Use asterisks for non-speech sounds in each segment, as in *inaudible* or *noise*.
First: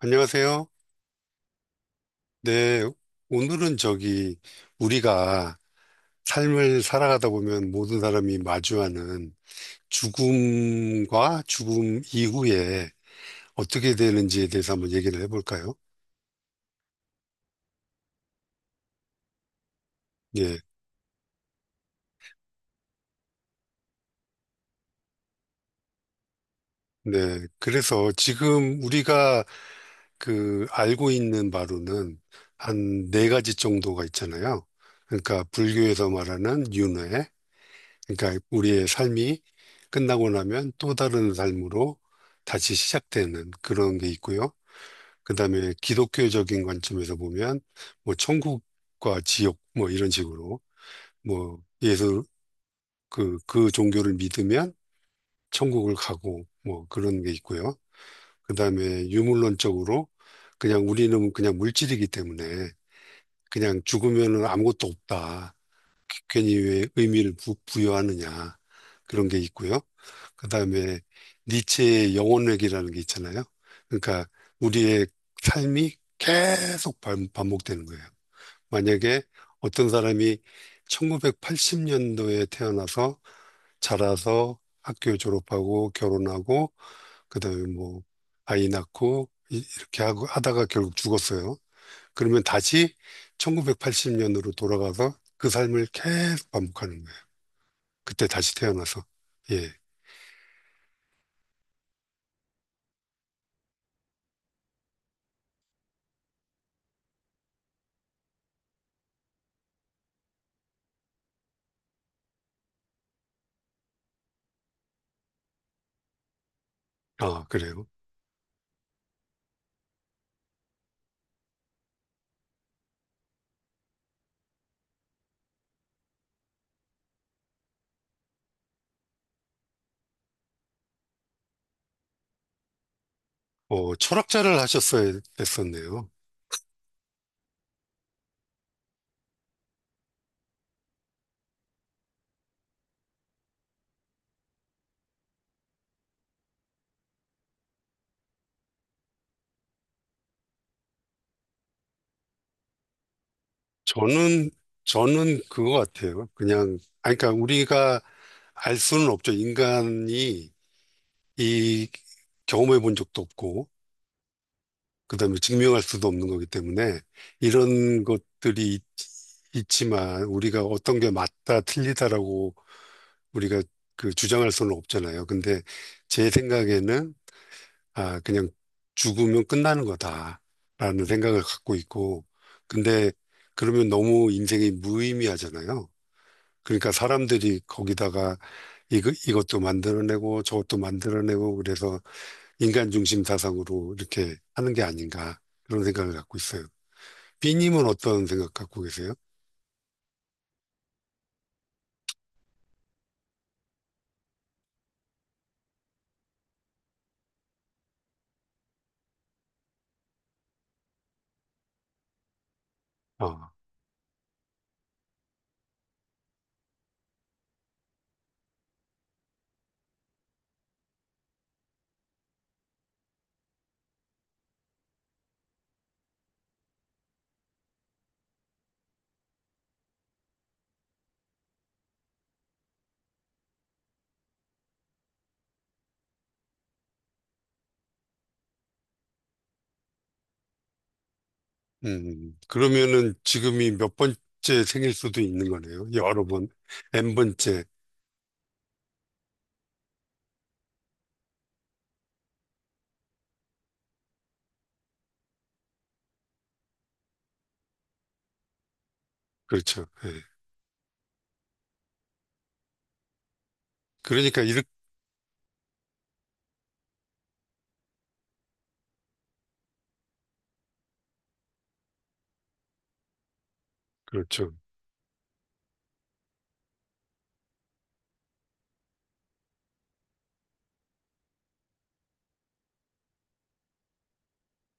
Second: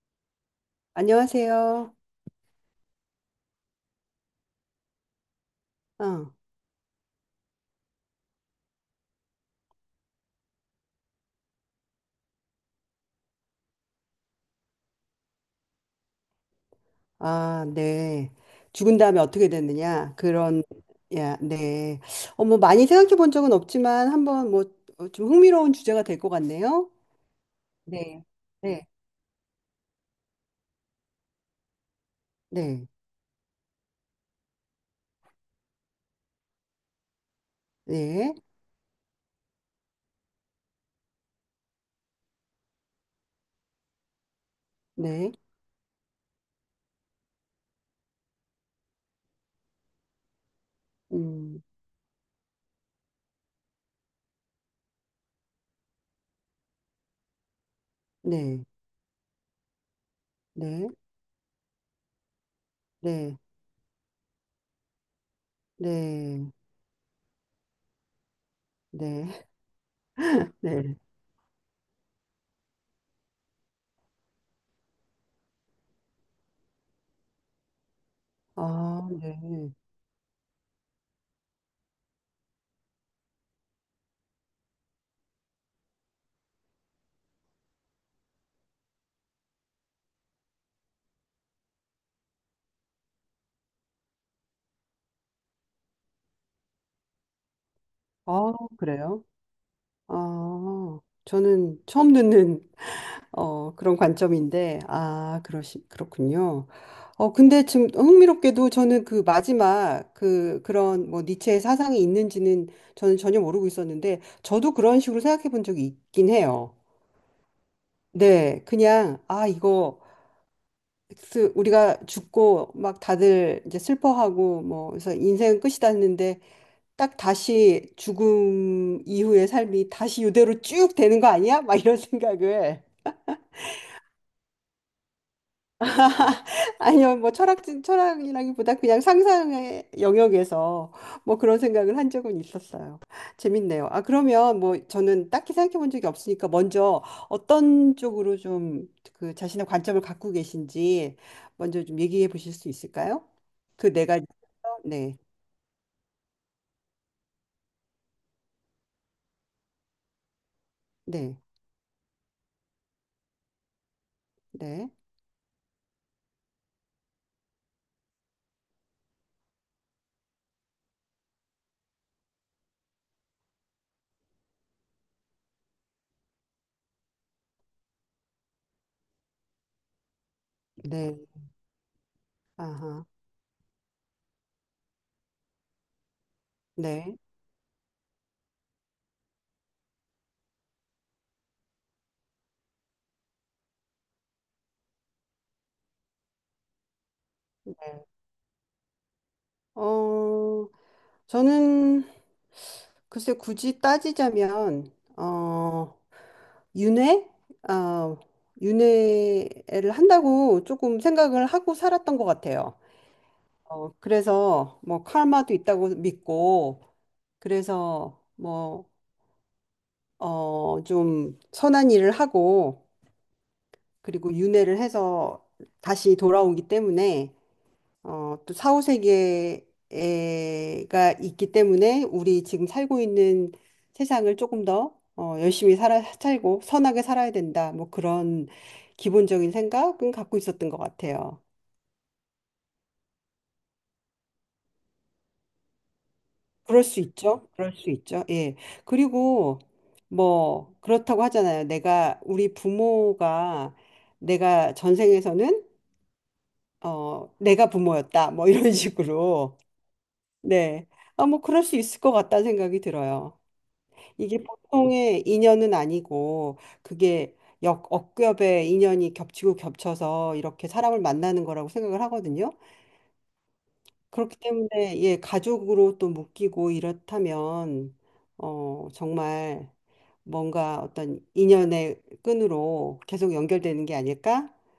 안녕하세요. 안녕하세요. 네, 오늘은 저기 우리가 어, 삶을 살아가다 보면 모든 사람이 마주하는 죽음과 죽음 이후에 어떻게 되는지에 대해서 한번 얘기를 해볼까요? 아, 네. 죽은 다음에 어떻게 됐느냐? 예, 그런, 야, 네. 어, 뭐, 많이 생각해 본 적은 없지만, 한번 뭐, 어, 좀 흥미로운 주제가 될 것 같네요. 네. 그래서 네. 지금 네. 우리가 그 알고 있는 바로는 네. 한 네 가지 정도가 있잖아요. 그러니까 불교에서 말하는 윤회, 네. 그러니까 우리의 삶이 끝나고 나면 또 다른 삶으로 다시 시작되는 그런 게 있고요. 네. 그다음에 기독교적인 관점에서 보면 뭐 천국과 지옥 뭐 이런 식으로 뭐 음, 예수 그 종교를 믿으면 천국을 가고 뭐 그런 게 있고요. 네. 그다음에 유물론적으로 그냥 네. 우리는 그냥 물질이기 때문에 네. 그냥 죽으면은 아무것도 없다. 네. 괜히 왜 의미를 부여하느냐 네. 그런 게 있고요. *laughs* 네. 그다음에 니체의 영혼회귀라는 게 있잖아요. 그러니까 우리의 삶이 계속 반복되는 거예요. 아, 만약에 네. 어떤 사람이 1980년도에 태어나서 자라서 학교 졸업하고 결혼하고 그다음에 뭐 아이 낳고 이렇게 하고 하다가 결국 죽었어요. 그러면 다시 1980년으로 돌아가서 그 삶을 계속 반복하는 거예요. 그때 아, 다시 태어나서. 그래요? 예. 아, 저는 처음 듣는 어, 그런 관점인데, 아, 그렇군요. 어, 근데 지금 흥미롭게도 저는 그 마지막 그런 뭐 니체의 사상이 있는지는 저는 전혀 모르고 있었는데, 저도 그런 식으로 생각해 본 적이 있긴 해요. 아, 그래요. 네, 그냥, 아, 이거, 우리가 죽고 막 다들 이제 슬퍼하고 뭐, 그래서 인생은 끝이다 했는데, 딱 다시 죽음 이후의 삶이 다시 이대로 쭉 되는 거 아니야? 막 이런 *laughs* 생각을. 철학자를 하셨어야 됐었네요. 아니요, 뭐 철학진 철학이라기보다 그냥 상상의 영역에서 뭐 그런 생각을 한 적은 있었어요. 재밌네요. 아, 그러면 뭐 저는 딱히 생각해 본 적이 없으니까 먼저 어떤 쪽으로 좀 그 자신의 관점을 갖고 계신지 먼저 좀 얘기해 보실 수 있을까요? 그 네 가지. 저는, 네, 저는 그거 같아요. 그냥, 아니, 그러니까 우리가 알 수는 없죠. 인간이 네, 이 경험해 본 적도 없고, 네, 그 다음에 증명할 수도 없는 거기 때문에 이런 것들이 있지만 우리가 어떤 게 맞다, 틀리다라고 우리가 그 주장할 수는 없잖아요. 근데 제 생각에는 아, 그냥 죽으면 끝나는 거다라는 네, 생각을 갖고 있고, 아하, 근데 그러면 너무 인생이 무의미하잖아요. 그러니까 네. 사람들이 거기다가 이거, 이것도 만들어내고 저것도 만들어내고 그래서 인간 중심 사상으로 이렇게 하는 게 아닌가 그런 생각을 갖고 있어요. 네. B님은 어떤 생각 갖고 계세요? 어, 저는 글쎄 굳이 따지자면, 어, 윤회? 어, 윤회를 한다고 조금 생각을 하고 살았던 것 같아요. 아, 어, 그래서 뭐 카르마도 있다고 믿고 그래서 뭐, 어, 좀 선한 일을 하고 그리고 윤회를 해서 다시 돌아오기 때문에 어, 또 사후세계가 있기 때문에 우리 지금 살고 있는 세상을 조금 더 어, 열심히 살고 선하게 살아야 된다. 뭐 그런 기본적인 생각은 갖고 있었던 것 같아요. 그러면은 지금이 몇 번째 생일 수도 있는 거네요. 여러 번, 그럴 수 있죠. N번째. 그럴 수 있죠. 예. 그리고 뭐 그렇다고 하잖아요. 내가 우리 부모가 내가 전생에서는 어, 내가 부모였다. 뭐 이런 *laughs* 식으로. 그렇죠. 예. 네. 아, 뭐 그럴 수 있을 것 같다는 생각이 들어요. 이게 그러니까 이렇게, 보통의 인연은 아니고 그게 역 억겹의 인연이 겹치고 겹쳐서 이렇게 사람을 만나는 거라고 생각을 하거든요. 그렇기 그렇죠. 때문에 예, 가족으로 또 묶이고 이렇다면 어 정말 뭔가 어떤 인연의 끈으로 계속 연결되는 게 아닐까라는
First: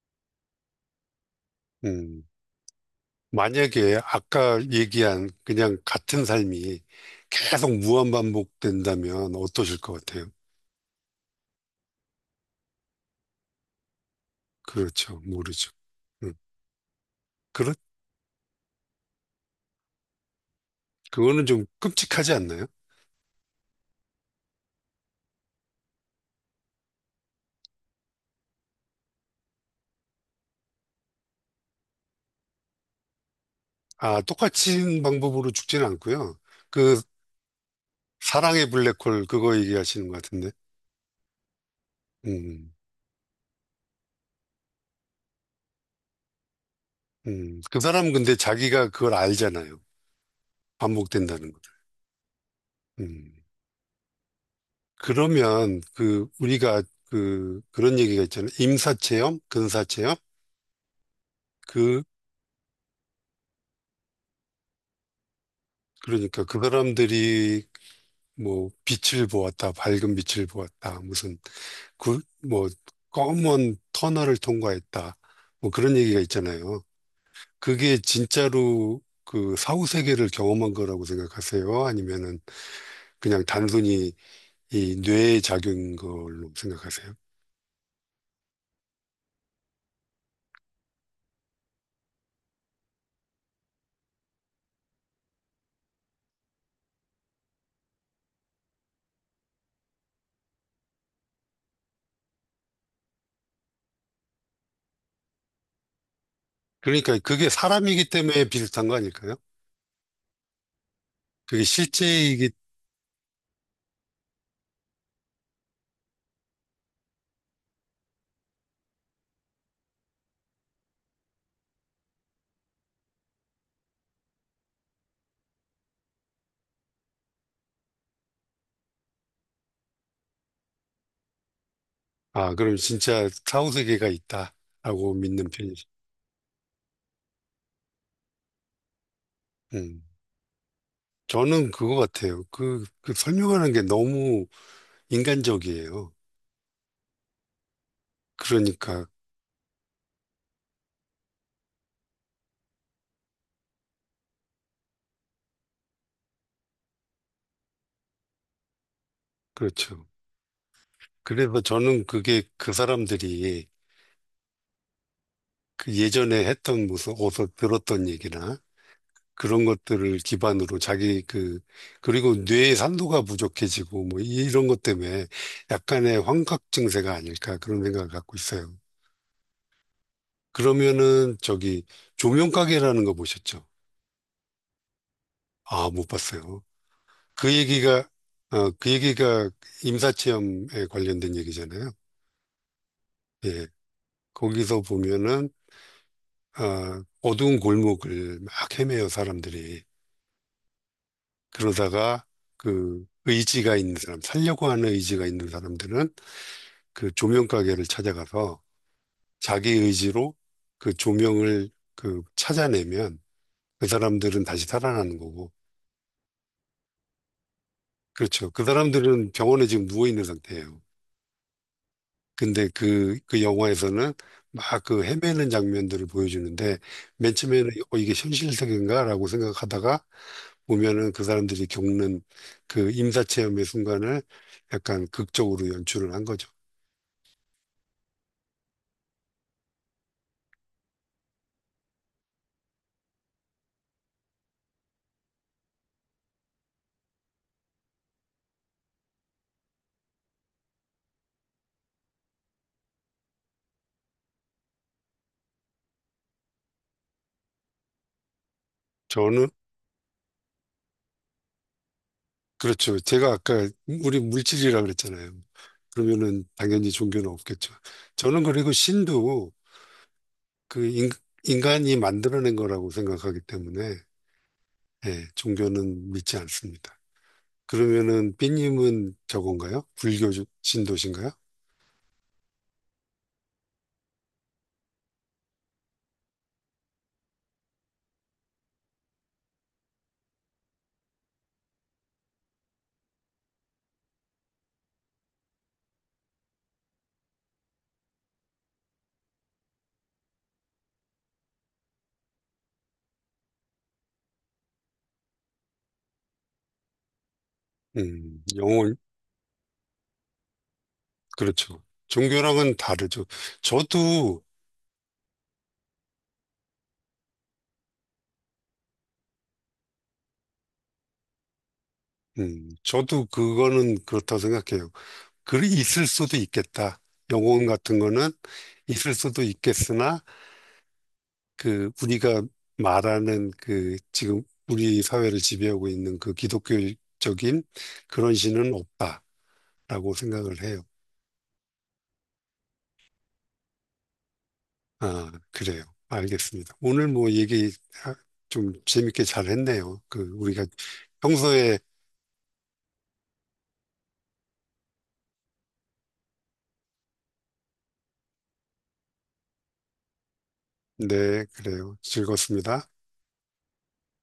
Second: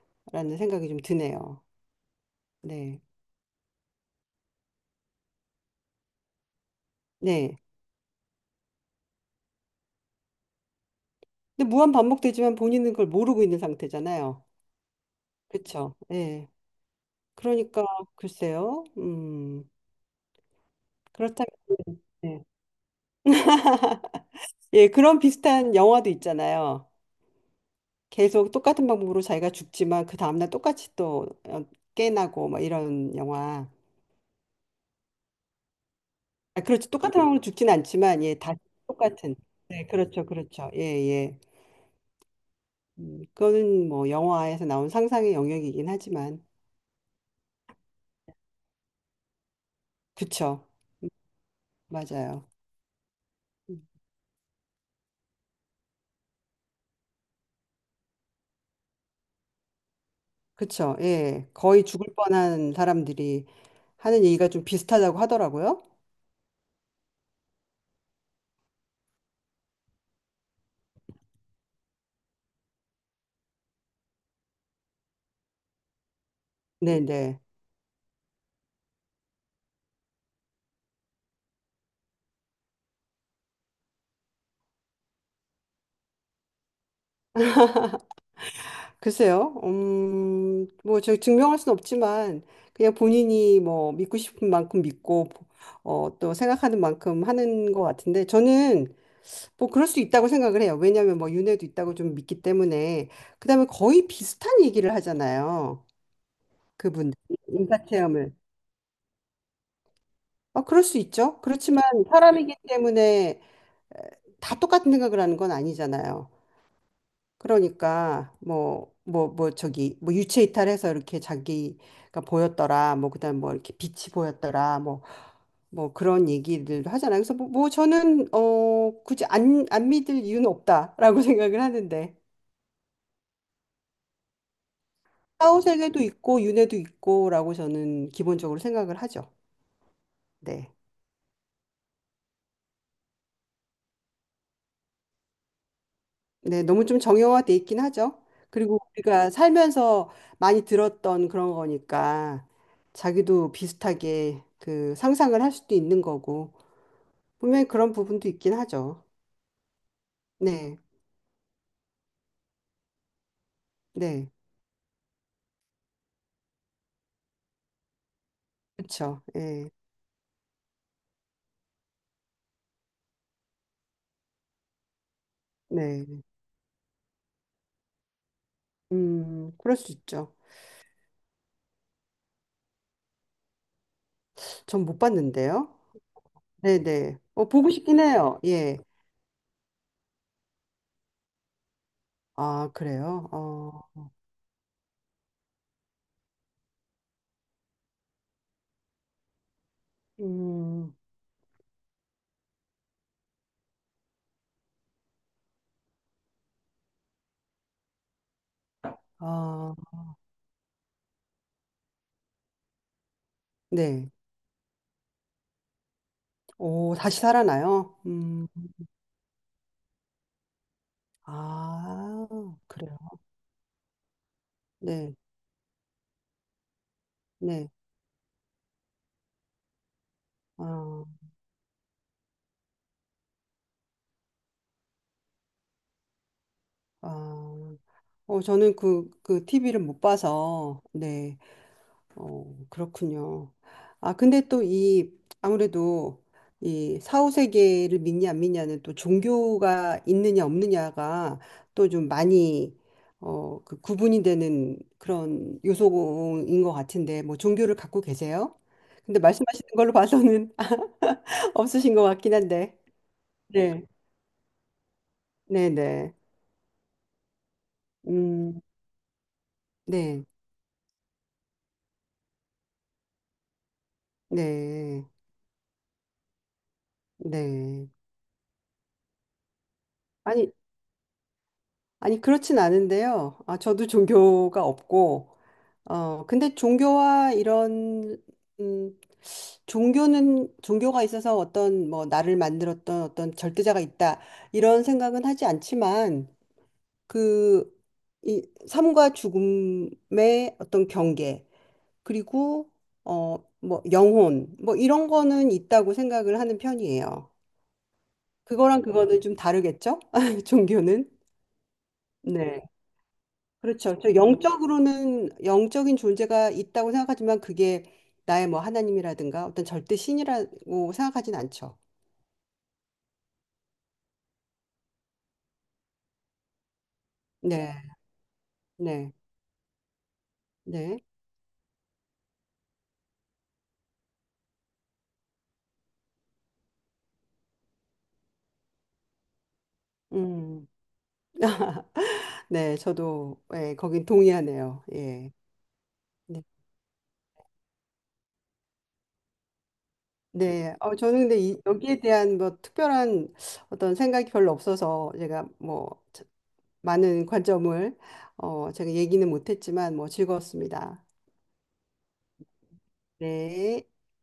생각이 좀 드네요. 음. 네. 만약에 아까 얘기한 그냥 같은 삶이 네. 계속 무한반복된다면 어떠실 것 같아요? 근데 무한 반복되지만 본인은 그걸 모르고 있는 상태잖아요. 그렇죠. 모르죠. 그렇죠. 음, 예. 그렇, 그러니까 글쎄요. 음. 그거는 그렇다면 좀 끔찍하지 네. 않나요? 예, 그런 비슷한 영화도 있잖아요. 계속 똑같은 방법으로 자기가 죽지만 그 다음날 똑같이 또 어, 깨나고 뭐 이런 영화. 아, 똑같은 방법으로 죽지는 않고요. 아, 그렇죠. 그 똑같은 방법으로 죽진 않지만 예, 다시 사랑의 블랙홀 똑같은. 그거 네, 얘기하시는 것 그렇죠, 같은데. 그렇죠. 예, 예. 음, 그거는 뭐 영화에서 나온 상상의 영역이긴 하지만 그 사람은 근데 자기가 그걸 알잖아요. 그쵸, 반복된다는 거. 맞아요. 음. 음, 그러면 그 우리가 그 그런 얘기가 있잖아요. 임사체험, 근사체험. 그쵸, 예. 거의 그 죽을 뻔한 사람들이 하는 얘기가 좀 비슷하다고 하더라고요. 그러니까 그 사람들이 뭐 빛을 보았다, 밝은 빛을 보았다, 무슨 그, 뭐 검은 터널을 통과했다, 뭐 그런 얘기가 있잖아요. 네, 네. 그게 진짜로 그 사후 세계를 경험한 거라고 생각하세요? 아니면은 그냥 단순히 이 뇌의 작용인 걸로 생각하세요? 글쎄요. 뭐, 저 증명할 수는 없지만, 그냥 본인이 뭐, 믿고 싶은 만큼 믿고, 어, 또 생각하는 만큼 하는 것 같은데, 저는 뭐, 그럴 수 있다고 생각을 해요. 왜냐하면 뭐, 윤회도 있다고 좀 믿기 때문에. 그다음에 거의 비슷한 얘기를 하잖아요. 그분, 그러니까 그게 인사 사람이기 체험을. 때문에 비슷한 거 아닐까요? 아, 그럴 수 있죠. 그게 그렇지만 실제이기, 사람이기 때문에 다 똑같은 생각을 하는 건 아니잖아요. 그러니까 뭐 저기 뭐 유체 이탈해서 이렇게 자기가 보였더라 뭐 그다음 뭐 이렇게 빛이 보였더라 뭐 그런 얘기들도 하잖아요. 그래서 뭐 저는 어 굳이 안 믿을 이유는 없다라고 *laughs* 생각을 하는데 아, 그럼 진짜 사후 세계가 있다라고 믿는 편이죠. 사후세계도 있고 윤회도 있고라고 저는 기본적으로 생각을 하죠. 음. 네. 저는 그거 같아요. 그 설명하는 게 너무 인간적이에요. 네, 너무 좀 정형화돼 있긴 하죠. 그리고 그러니까, 우리가 살면서 많이 들었던 그런 거니까 자기도 비슷하게 그 상상을 할 수도 있는 거고. 분명히 그런 부분도 있긴 하죠. 그렇죠. 네, 그래서 저는 그게 그 사람들이 네, 그 예전에 했던 무슨 어서 들었던 얘기나 그렇죠. 그런 네. 것들을 기반으로 자기 그, 그리고 뇌의 산도가 부족해지고 뭐 이런 것 때문에 약간의 네, 환각 증세가 아닐까 그런 생각을 갖고 있어요. 그럴 수 있죠. 그러면은 저기 조명가게라는 거 보셨죠? 전 못 봤는데요. 아, 못 봤어요. 네, 네. 어, 그 보고 싶긴 얘기가, 해요. 어, 예. 그 얘기가 임사체험에 관련된 얘기잖아요. 아, 그래요? 예. 어, 거기서 보면은, 어두운 골목을 막 헤매요, 사람들이. 음, 그러다가 그 의지가 있는 사람, 살려고 하는 의지가 있는 사람들은 그 조명 가게를 찾아가서 자기 아, 의지로 그 조명을 그 찾아내면 그 네. 사람들은 다시 살아나는 거고. 오, 다시 살아나요? 그렇죠. 그 사람들은 병원에 지금 누워 있는 상태예요. 아, 근데 그래요. 그 영화에서는 막 그 네, 헤매는 장면들을 보여주는데 맨 처음에는 네. 이게 현실 세계인가 라고 생각하다가 아, 보면은 그 사람들이 겪는 그 임사체험의 순간을 약간 극적으로 연출을 한 거죠. 아, 어, 저는 그 TV를 못 봐서, 네. 어, 그렇군요. 아, 근데 또 아무래도 이 사후세계를 믿냐 안 믿냐는 또 종교가 있느냐 없느냐가 또 좀 많이 어, 그 구분이 되는 그런 요소인 것 같은데, 뭐 종교를 갖고 계세요? 근데 저는, 말씀하시는 걸로 봐서는 *laughs* 없으신 것 같긴 한데. 그렇죠. 제가 아까 네, 우리 물질이라 그랬잖아요. 네, 네. 그러면은 당연히 종교는 없겠죠. 저는 음, 그리고 신도 네, 그 인, 간이 만들어낸 거라고 생각하기 때문에 네, 예, 종교는 믿지 않습니다. 네. 그러면은 삐님은 저건가요? 불교 주- 아니, 신도신가요? 아니, 그렇진 않은데요. 아, 저도 종교가 없고, 어, 근데 종교와 이런, 음, 종교가 있어서 어떤, 뭐, 나를 만들었던 어떤 절대자가 있다, 이런 생각은 하지 않지만, 그, 이 삶과 죽음의 어떤 경계, 그리고, 어, 뭐, 영혼, 뭐, 이런 거는 있다고 생각을 하는 편이에요. 그거랑 영혼, 그거는 좀 다르겠죠? *laughs* 종교는? 그렇죠. 네 종교랑은 다르죠. 그렇죠. 저도, 영적으로는 영적인 존재가 있다고 생각하지만 그게 나의 뭐 하나님이라든가 어떤 절대 신이라고 생각하진 않죠. 저도 그거는 그렇다고 생각해요. 글이 있을 수도 있겠다. 영혼 네, 같은 거는 네, 있을 수도 있겠으나, 네, 그, 우리가 말하는 그, 지금 우리 사회를 지배하고 있는 그 기독교적인 그런 신은 없다라고 생각을 음, 해요. *laughs* 네, 저도 예, 거긴 동의하네요. 아, 예, 그래요. 네, 알겠습니다. 오늘 뭐 얘기 아, 좀 재밌게 잘 했네요. 그, 우리가 네. 어, 저는 근데 평소에, 여기에 대한 뭐 특별한 어떤 생각이 별로 없어서 제가 뭐 많은 관점을 어, 제가 얘기는 못했지만 뭐 즐거웠습니다. 네, 그래요. 즐겁습니다. 네.